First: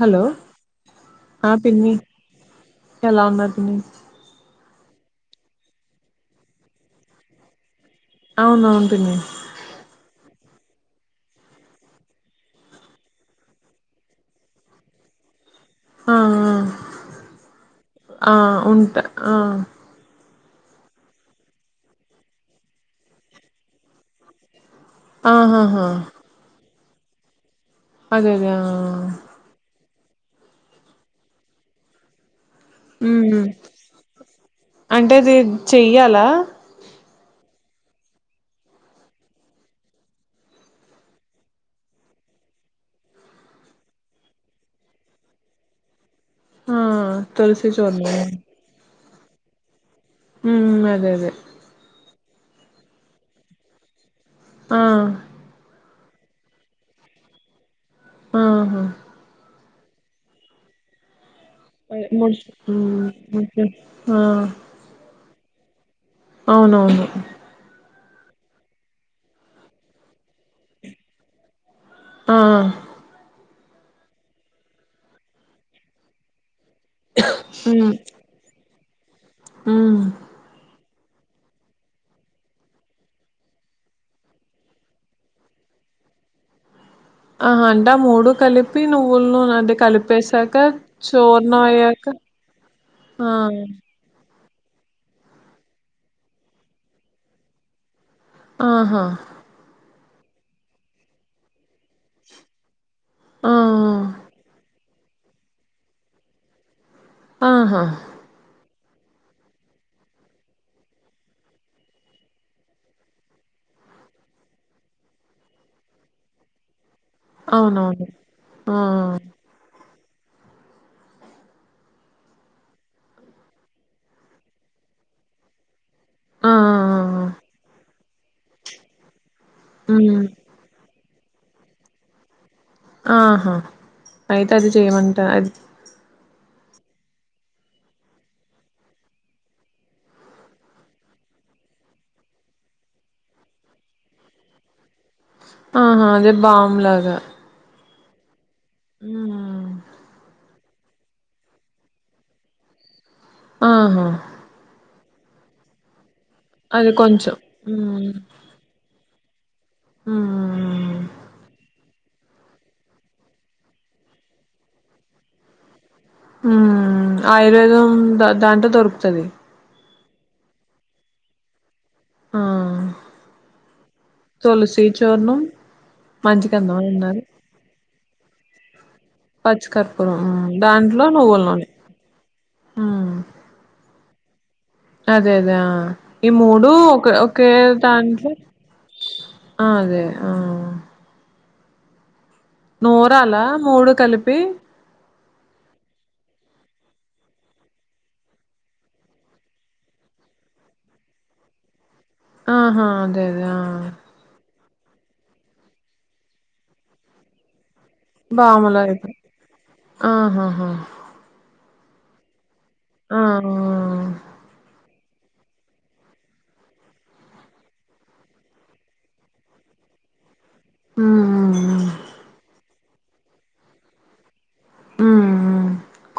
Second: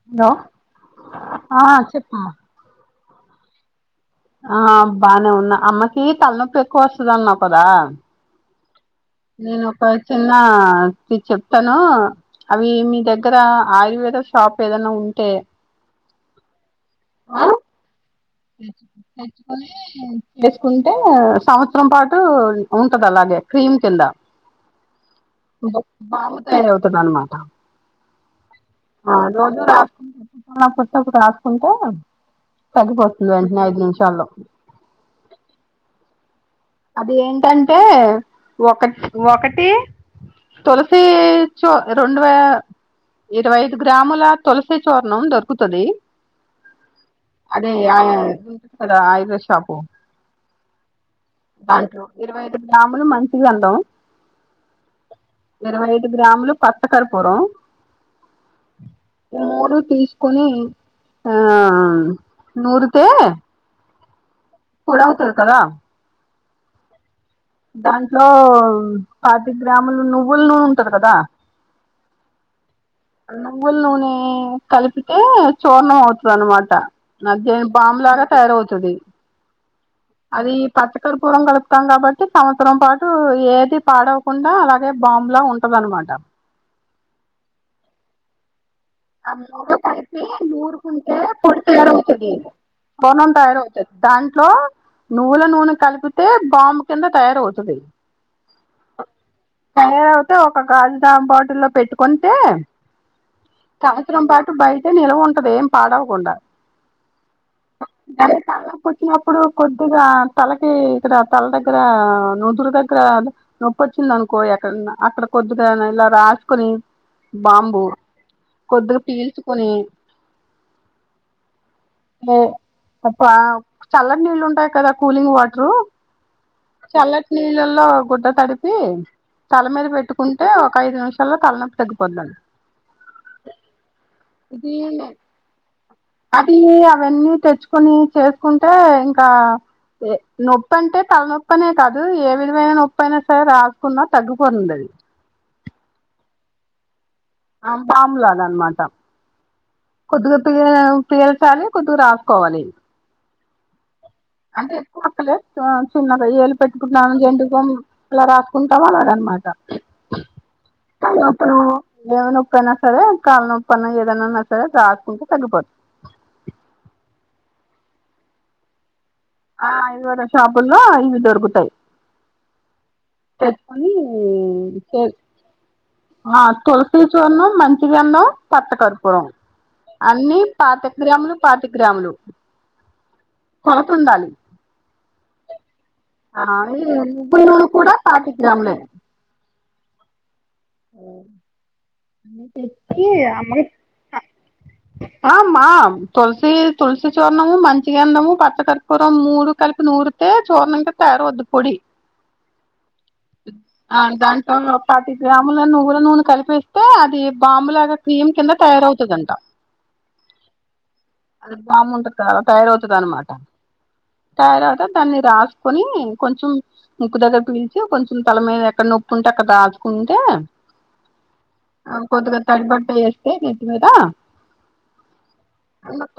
Hello ఆ పిన్ని ఎలా ఉన్నారు పిన్ని ఆ బానే ఉన్నా అమ్మకి తలనొపెక్కువ వస్తదన్నావ్ కదా అవునవును పిన్ని నేనొక చిన్న చిట్ చెప్తాను అవి మీ దగ్గర ఆయుర్వేద షాప్ ఏదన్నా ఉంటే ఆ ఆ ఉంట ఆ వేసుకుంటే సంవత్సరం పాటు ఉంటది అలాగే క్రీమ్ కింద ఆహాహా బావు తయారవుతుందన్నమాట అదదే ఆ ఆ రోజు రాసుకుంట పుట్ట పుట్ట రాసుకుంటే తగ్గిపోతది ఉమ్ వెంటనే ఐదు నిమిషాల్లో అంటే ఇది చెయ్యాలా అది ఏంటంటే ఒక ఒకటి తులసి చో రెండ్ వే ఇరవై ఐదు గ్రాముల తులసి చూర్ణం దొరుకుతది ఆ తులసి అదే ఆ చూర్ణం ఆయుర్వేద్ షాపు హ్మ్ అదే అదే ఇరవై ఐదు గ్రాములు మంచిగంధం ఆ ఇరవై ఐదు గ్రామ్లు పచ్చకర్పూరం ఆహా మూడుటీస్ కొన్ ఆ ముడ్ నూరితే ముద ఆ పొడవుతది కదా అవునవును దాంట్లో పాతి గ్రాములు నువ్వులు నూనె ఉంటది కదా ఆ అన్నం నువ్వుల నూనె కలిపితే చూర్ణం అవుతది అన్నమాట జడ్ బామ్ లాగ తయారవ్ తది ఆ అది పచ్చకర్పూరం కలుపుతం కాబట్టి, సంవత్సరం పాటు ఏది పాడవ కుండా అలాగే బామ్లా ఉంటదన్నమాట. ఆ హ అంటే మూడు కలిప్ పి నువ్వుల ఆ నూనె మూడు అంటే కలిపి కలిపెసాక నూరుకుంటే చూర్ణం అయ్యాక బోనం ఆ తయారవుతది దాంట్లో నువ్వుల నూనె కలిపితే బామ్ కింద తయారవుతది ఆహా తయార అవుతే ఒక గాజుజామ్ బాటిల్లో పెట్టుకుంటే ఆ సంవత్సరం పాటు బయట నిల్వ ఉంటది ఏం పాడవకుండ. ఆహా [unintelligible] కొంచెం అప్పుడుకొద్దిగా తలకి ఇక్కడ తల దగ్గర నూదురు దగ్గర నొప్పొచ్చింది అనుకో ఎక్కడన్న అక్కడ కొద్దిగా ఇలా రాసుకొని బాంబు అవునవును ఆ కొద్దిగా పీల్చుకొని ఓ అబ్బ చల్లటి నీళ్ళు ఉంటాయి కదా కూలింగ్ వాటరు ఆ ఆ! ఆ! చల్లటి నీళ్ళలో గుడ్డ తాడిపి తల మీద హ్మ్ పెట్టుకుంటే ఒక ఐదు నిమిషాల్లో తలనొప్పి తగ్గిపోద్దండి ఆహా అయితే అది ఇది చేయమంటా అది అది అవన్నీ తెచ్చుకొని చేసుకుంటే ఇంకా ఏ నొప్పి అంటే తలనొప్ప అనే కాదు ఏ విధమైన నొప్పైయినా సరే రాసుకున్నా తగ్గిపోతుంది ఆహా అదే బాము లాగా బాము లాగా ఆనమాట ఉ కొద్దిగా పీల్చాలి కొద్దిగా రాసుకోవాలి ఆహా అంటే ఎక్కువ అక్కలే చిన్నగా ఏలు అది పెట్టుకుంటన్నాను కొంచెం జండుబామ్ హ్మ్ ఇలా రా కుంటామన్నార అన్నమాట హ్మ్ అప్పుడు ఏమీ నొప్పైయినా సరే కాళ్ళ నొప్పనా ఏదనాన్నా సరే రాసుకుంటే తగ్గిపోతు ఆ ఆయుర్వేదం ద దాంట్లో దొరుకుతది ఆయుర్వేదషాపుల్లో ఇవి దొరుకుతాయి ఆ పెట్కొని తులసి చూర్ణం ఆ మంచిగంధం తులసి అన్నారు చూర్ణం మం పచ్చిగందం, పచ్చకర్పూరం, పచ్చికర్పూరం అన్ని హ్మ్ పాతిక దాంట్లో గ్రాములు, నువ్వుల నూనె పాతిక గ్రాములు, హ్మ్ కొలతఉండాలి అదే అదే ఈ మూడు ఈ నువ్వుల ఒకే నూనె కూడా దాంట్లో పాతిక గ్రాములే ఆ అదే ఆ అవు నూరాల మూడు కలిపి ఆ అమ్మతులసి తులసి చూర్ణము మంచిగందము పచ్చ కర్పూ పూరం మూడు కలికి నూరితే చూర్ణం గా తయారవుద్ది పొడి ఆహా అదే అదే ఆ దాంట్లో ను పాతిక గ్రాములు నువ్వుల నూనె కలిపేస్ తో అది బాంలాగా క్రీమ్ కింద బాములు అయిపోయి తయారవుతదంట ఆహాహా అది బామ్ ఉంట కాద అలా తయారవుతా ఆ ఆ! అనమాట తయారక దాన్ని రాసుకొని కొంచెం ముక్కు దగ్గర పిలిచి కొంచెం తల మీద ఎక్కడ నొప్పి ఉంటే అక్కడ రాసుకుంటే ఆ కొద్దిగా తడిబట్ట వేస్తే నెత్తి మీద హ్మ్.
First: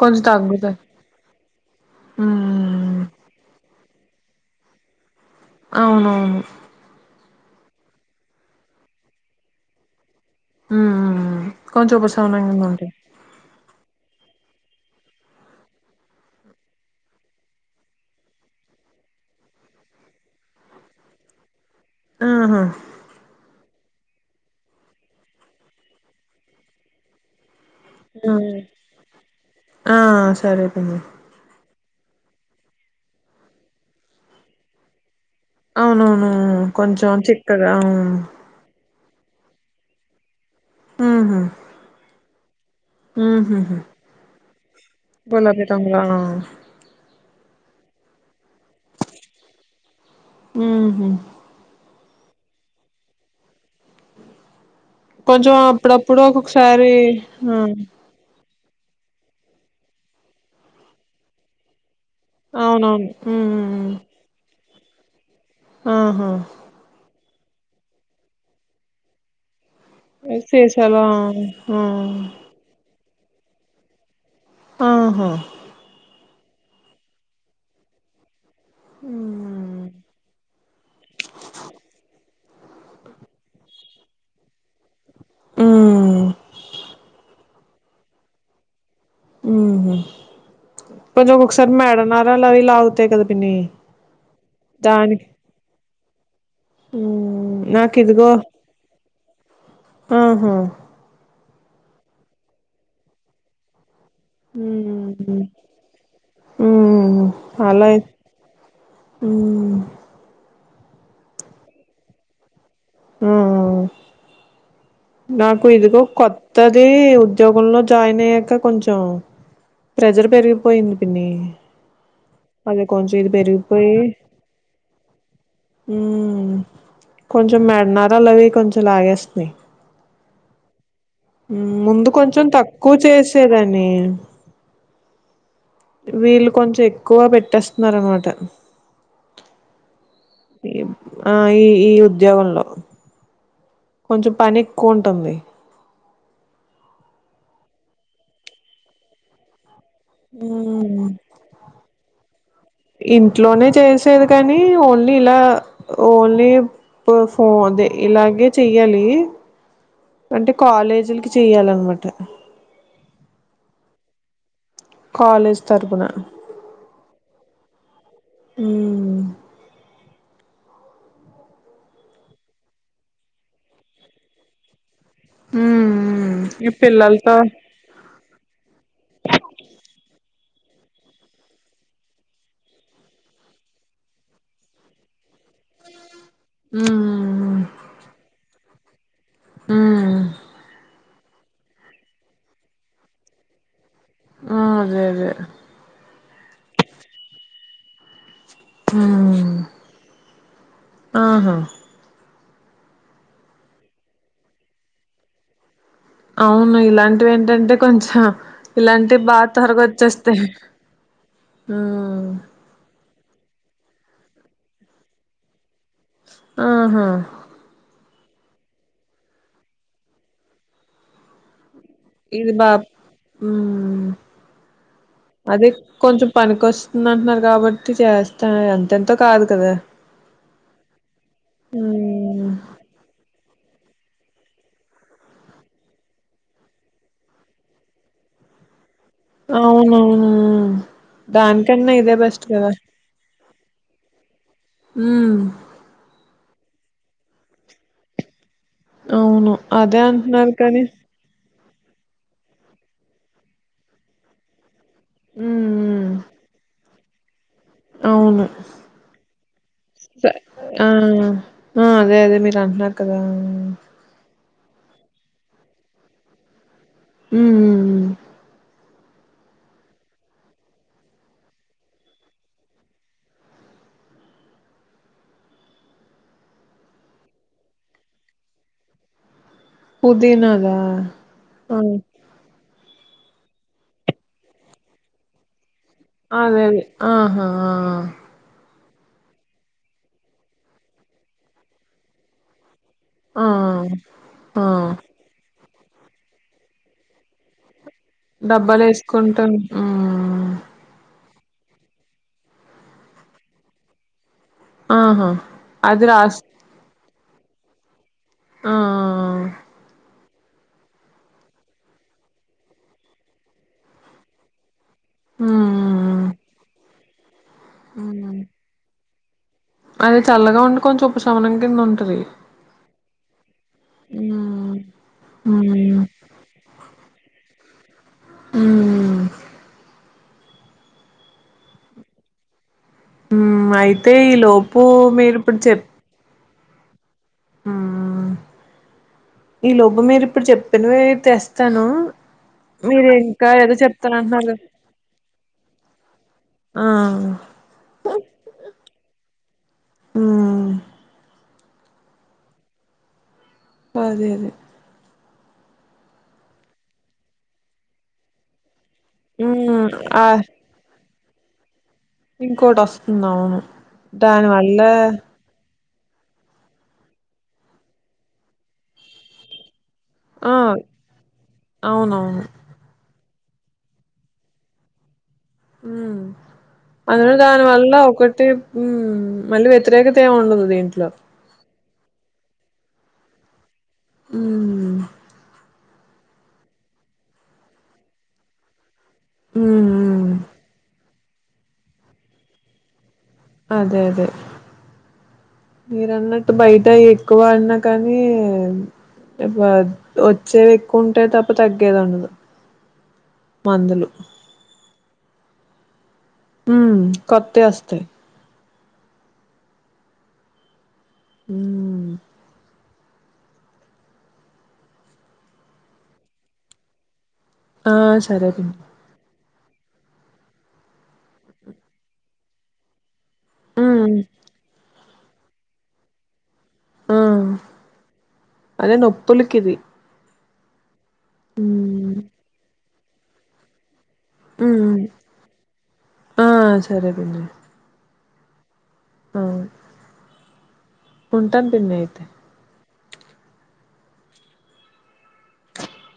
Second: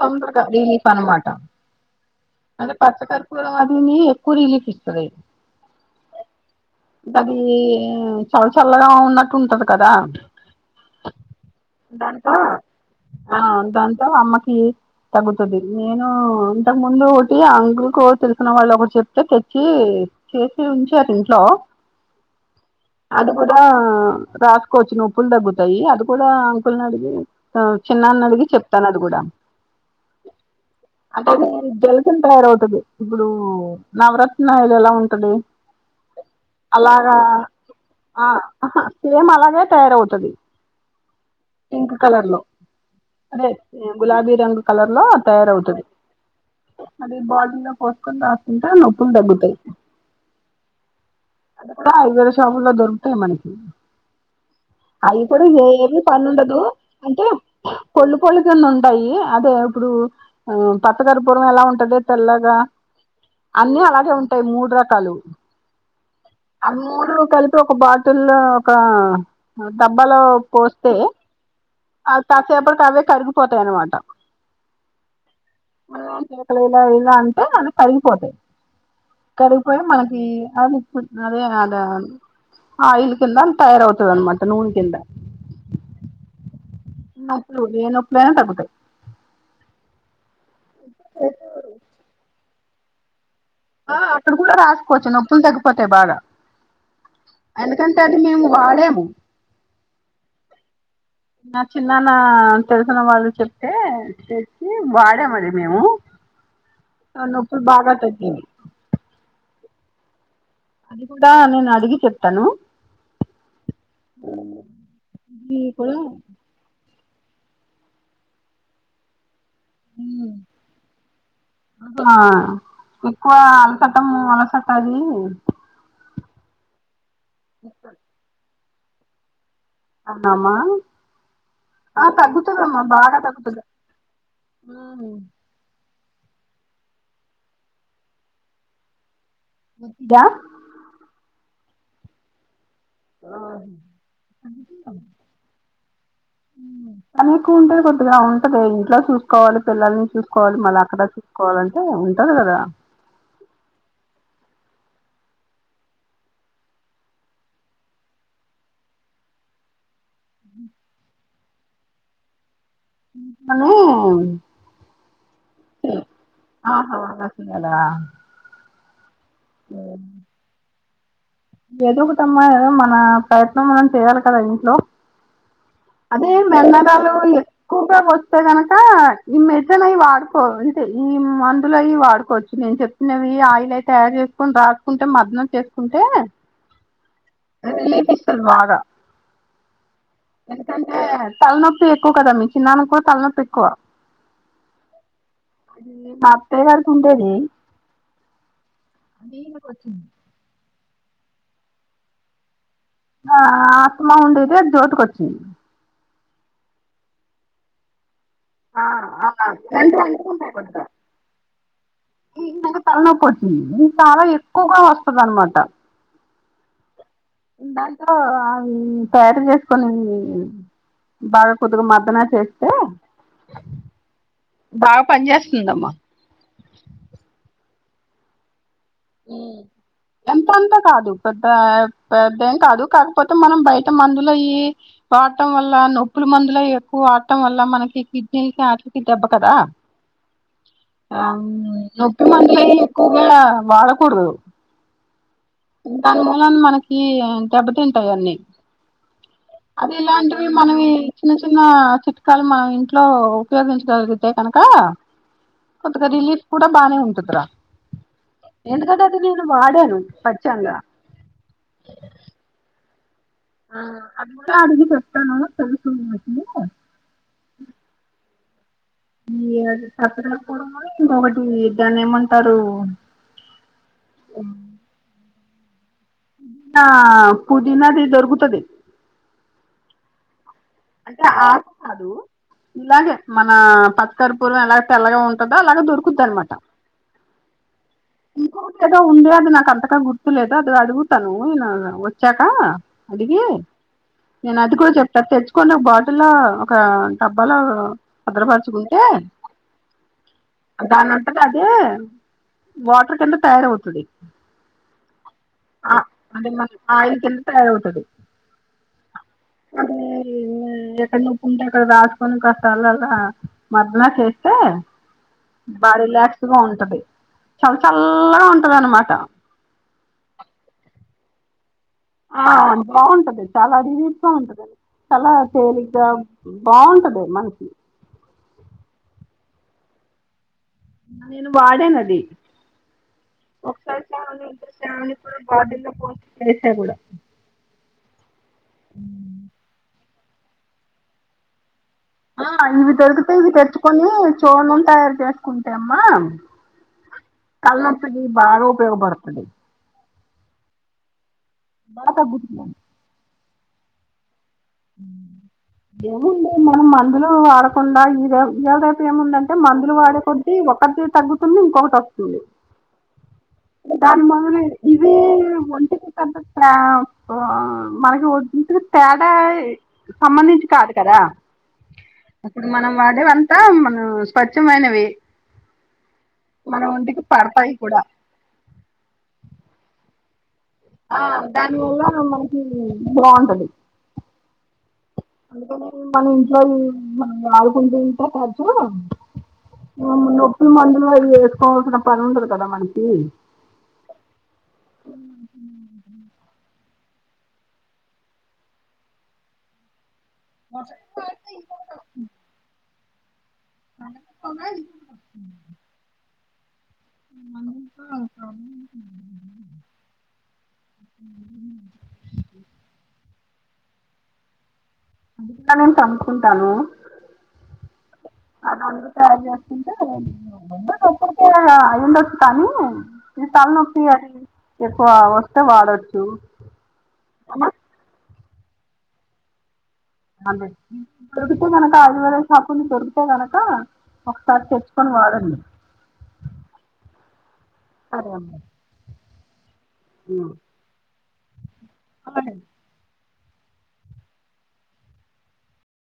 కొంచెం తగ్గుతాయి రిలీఫ్పనమాట అంటే పచ్చ హ్మ్ కర్పూరం అదిని ఎక్కువ రిలీఫ్ ఇస్తది అవునవును అది చల్ల చల్లగా ఉన్నట్టు ఉంటది కదా ఆ దాంతో ఆ దాంతో అమ్మకి తగ్గుతుంది నేను అంతకు ముందు ఒకటి ఆ అంకుల్కో తెలిసిన వాళ్ళు ఒకటి చెప్తే తెచ్చి చేసే ఉంచారు ఇంట్లో ఆహా అది కూడా రాసుకోవచ్చు నొప్పులు తగ్గుతాయి అది కూడా అంకుల్ని అడిగి చిన్నాన్నని అడిగి హ్మ్ చెప్తాను అది కూడా ఆ సరే పిన్ని అది జలగన్ తయారవుతుది ఇప్పుడు నవరత్నా ఆయిల్ ఎలా ఉంటది అవునవును అలాగా కొంచెం చిక్కగా అవు ఆ సేమ్ అలాగే తయారవుతది ఉహు పింక్ కలర్ లో అదే గులాబీ రంగు కలర్ లో గులాబీ తయారవుతది రంగులా అది బాటిల్ లో పోసుకొని రాస్కుంటే నొప్పులు తగ్గుతాయి ఉ హ్ అవి కూడా షాపుల్లో దొరుకుతాయి మనకి అయి కూడా కొంచెం ఏమి అప్పుడప్పుడు పనుండదు ఒక్కొక్కసారి అంటే ఆ కోళ్ళు పోలీసెన్ ఉంటాయి అదే ఇప్పుడు ఆహ్ పచ్చ కర్పూరం ఎలా ఉంటదో తెల్లాగా అవునవును అన్ని ఉమ్ అలాగే ఉంటాయి మూడు రకాలు ఆహా ఆ మూడు కలిపి ఒక బాటిల్ లొ ఒక డబ్బాలో పోస్తే శేషాలు ఆ అ కసేపటికి అవే కరిగిపోతాయి అన్నమాట ఆహా చేతులు ఇలా ఇలా అంటే మనయి తరిగిపోతాయి ఉ కడుగిపోయా మనకి అదిప్పు అద ఆయిల్ కిందమ్ తయార అవుతది అన్నమాట నూన్ కింద ఉమ్ నాకు ఏ నొప్పైన తగ్గుతయి ఎప్పుడో ఒక్కొకసారి మేడ నరాలు ఆవి లాగుతయి కద పిన్ని ఆ అక్కడ కూడా రాసుకోవచ్చు దానికి నొప్పులు తగ్గిపోతాయి బాగా ఉమ్ నాకు ఎందుకంటే అది ఇదిగో మేము వాడాము ఆహా నా చిన్నన్న తెలిసిన వాళ్ళు చెప్ అంటె తెచ్చి వాడాం ఉమ్ అది మేము ఉమ్ నొప్పులు బాగా తగ్గాయి ఊ అది కూడా నేను అడిగి చెప్తాను ఆ నాకు ఇదిగో కొత్తది ఉద్యోగంలో జాయిన్ అయ్యాక కొంచెం ప్రెజర్ పెరిగిపోయింది పిన్నీ ఆహ్ ఎక్కువ అలసటం అలసట అయి మ్ కొంచెం మెడ నరాలు అవి కొంచెం లాగేస్తునై ఆహా మా ముందు కొంచెం తక్కువ చేసేదని ఆ వీళ్ళు కొంచెం ఎక్కువ పెట్టేస్తున్నారు అనమాట వచ్చిద ఈ ఆ ఈ ఈ ఉద్యోగంలో కొంచెం పని ఎక్కువ ఉంటుంది [inaudible] పని కూడా కొద్దిగా ఉంటది ఇంట్లో చూసుకోవాలి పిల్లల్ని చూసుకోవాలి మళ్ళ ఉమ్ అక్కడ చూసుకోవాలంటే ఉంటాది కదా ఇంట్లోనే చేసేది కానీ ఓన్లీ ఇలా ఓన్లీ పఫో అదే ఇలాగే చెయ్యాలి అంటే కాలేజీలకి చెయాలన్నమాట అని కాలేజ్ తరపున ఆహ గచ్చు కదా ఊ ఆ ఎదుగుతమ్మాయి కదా మన ప్రయత్నం మనం చేయాలి కదా ఇంట్లో ఊ అదే మెల్లగాలుంది ఎక్కువగా వస్తే గనక ఈ మెడిసైన్ అవి వాడుకో అంతె ఈ మందులు అయి వాడుకోవచ్చు నేను చెప్ నవి ఆయిల్ అయి తయారు చేసుకొని రాసుకుంటే మర్థన చేసుకుంటే ఊ అది రిలీఫ్ ఇస్తది బాగా ఉమ్ ఎందుకంటే తలనొప్పి ఎక్కువ కదా మీ చిన్నన్నానికి కూడా తలనొప్పి ఎక్కువ ఆ అదే అదే అది మా అతె గారికి ఉండేది అది ఉమ్ ఈమెకు వచ్చింది ఆహా ఆ ఆత్మ ఉండతే అది జోటుకి వచ్చింది అవును ఇలాంటివి ఏంటంటే కొంచెం ఆ, ఇలాంటి ఆ, బాగా త్వరగా ఇలాంటివి వచ్చేస్తాయి అంటుకుంటాయి కొద్దిగా ఊ తల నొప్పి వచ్చింది ఇది చాలా ఎక్కువగా వస్తదనమాట ఆహా దాంతో అవి తయారు చేసుకొని బాగా కొద్దిగా మాత్ సాధనా ఇది చేస్తే బా ఉమ్ బాగా పని అదే చేస్తుందమ్మా కొంచెం పనికొస్తుంది అంటున్నారు కాబట్టి చేస్తా అంతె ఊ ఎంతంతా కాదు పెద్ద పెద్ద ఉమ్ ఏం కాదు కాకపోతే మనం బయట మందులయి వాడటం వల్ల నొప్పుల మందుల ఎక్కువ వాడటం వల్ల మనకి కిడ్నీకి ఆటి కి దబ్బ కదా నవున అవును నొప్పి మందులు ఏయి ఎక్కువ కూడ వాడకూడదు ఊ దాని మూలన మనకి దెబ్బతింటాయి అన్నీ అవును అది అదే ఇలాంటివి అంటున్నారు కానీ మనవి చిన్న చిన్న చిట్కాలు మా ఇంట్లో ఉపయోగించుకొగలిగితే కనక ఉమ్ కొంతగా ఉమ్ రిలీఫ్ కూడా బానే ఉంటదిరా అవును ఎందుకంటే అది నేను వాడాను స్వచ్ఛంగ మ్మ్ మ్ అదే అదే మీరు అంటున్నారు కదా అంతా అడిగి చెప్తాను తెలుసున్ లే ఉమ్ ఉమ్ ఏర్ సత్తరేకపోవడం వల్ల పొగొట్టింది దాన్ని ఏమంటారు ఆ పుదీనాది దొరుకుతది పుదీనదా అంటే ఆకు కాదు ఇలాగే మన పచ్చకర్పూరం ఎలాగ తెల్లగా ఉంటందో అలాగ దొ అదే అదే ఆహా ఆ ఇంకోటేదో ఉంది అది నాకు అంతగా గుర్తులేదు అది అడుగుతాను నేను వచ్చాక అడగీ ఆ నేను ఆ. అది కూడా చెప్తా తెచ్చు కొన్న బాటిల ఒక డబ్బాల డబ్బాలు భద్రపరచుకుంటే వేసుకుంటాం ఉమ్ దాని అంతట అదే వాటర్ కింద తయారవుతది ఆహా ఆ అది రాస్ అంటే మన్ ఆయిల్ కింద తయారవుతది ఆ ఆ అదే ఎక్కడ నొప్పింటే అక్కడ రాసుకొని కాస్త అల అల మర్దన చేస్తే బా ఉమ్ రిలాక్స్గా ఉంటది చాలా ఉమ్ చల్లగా ఉంటది అన్నమాట అది చల్లగా ఉండి కొంచెం ఉపశమనం కింద ఉన్ ఆ బావుంటది చాలా రిలీఫ్గా ఉంటది అ మ్మ్ చాలా మ్మ్ తేలిగ్గా బావుంటది మనకి హ్మ్ నేను వాడేనది అయితే ఈ లోపు మీరు ఇప్పుడు చెప్ వేస గుడా మ్మ్ ఈ లోపూ మీరు ఇప్పుడు చెప్పినవి తెస్తను ఇవి దొరికితే ఇవి తెచ్చుకొని కదా చూర్ణం తయారు చేసుకుంటె అమ్మా ఆ కల్లోసగి బాగా ఉపయోగ పడతాయి హ్మ్ వాత గు అదే అదే ఏముంది మనం మందులు వాడకుండా ఈరో ఈయళ్ రేప్ ఏముందంటే మ్మ్ మందులు వాడే ఆ కొద్ది ఒకటి తగ్గుతుంది ఇంకొకటి వస్తుంది ఇంకోటి వస్తుంది అవును దాని మొలనే ఇవే ఒంటికి కంత తేవ్ వా మనకి వద్దింటికి తేడాయ్ ఆ సంబంధించి కాదు కదా అవునవును మనం వాడేవంతా మన స్వచ్ఛమైనవి మ్ మన ఒంటికి అందులో పడతాయి దానివల్ల కూడా ఒకటే హ్మ్ మళ్ళీ వ్యతిరేకత ఏం ఉండదు దీంట్లో దాని వల్ల మనకి బావుంటది ఉమ్ అందుకని మనం ఇంట్లోఈ మనం వాడుకుంటూ ఉంటే ఖచ్చ ఉమ్ ఉమ్ నొప్పి మందులు అవి వేసుకోవాల్సిన పని ఉండదు కదా మనకి అదే అదే మీరు అన్నట్టు బయట ఎక్కువ అన్నా కానీ ఇప్పు వచ్చేది ఎక్కువ ఉంటే తప్ప తగ్గేది ఉండదు మందులు పోగా [unintelligible] ఉమ్ కొత్తయి వస్తయ్ [inaudible] ఊ టనున్ చంపుకుంటాను ఆ సరే అం [inaudible] సార్ చెప్పింటే [inaudible] ఉండొచ్చు కానీ తలనొప్పి హ్మ్ అది ఎక్కువ వస్తే వాడొచ్చు ఆ అదే నొప్పులుకి ఇది అదే దొరుకుతే మనకు హ్మ్ ఆదివారం [inaudible] దొరుకుతే కనక ఒకసారి హ్మ్ తెచ్చుకొని వాడండి ఆ సరే సరే అమ్మా ఊ ఊ కొంటాను పిన్ని ఐతే పనన్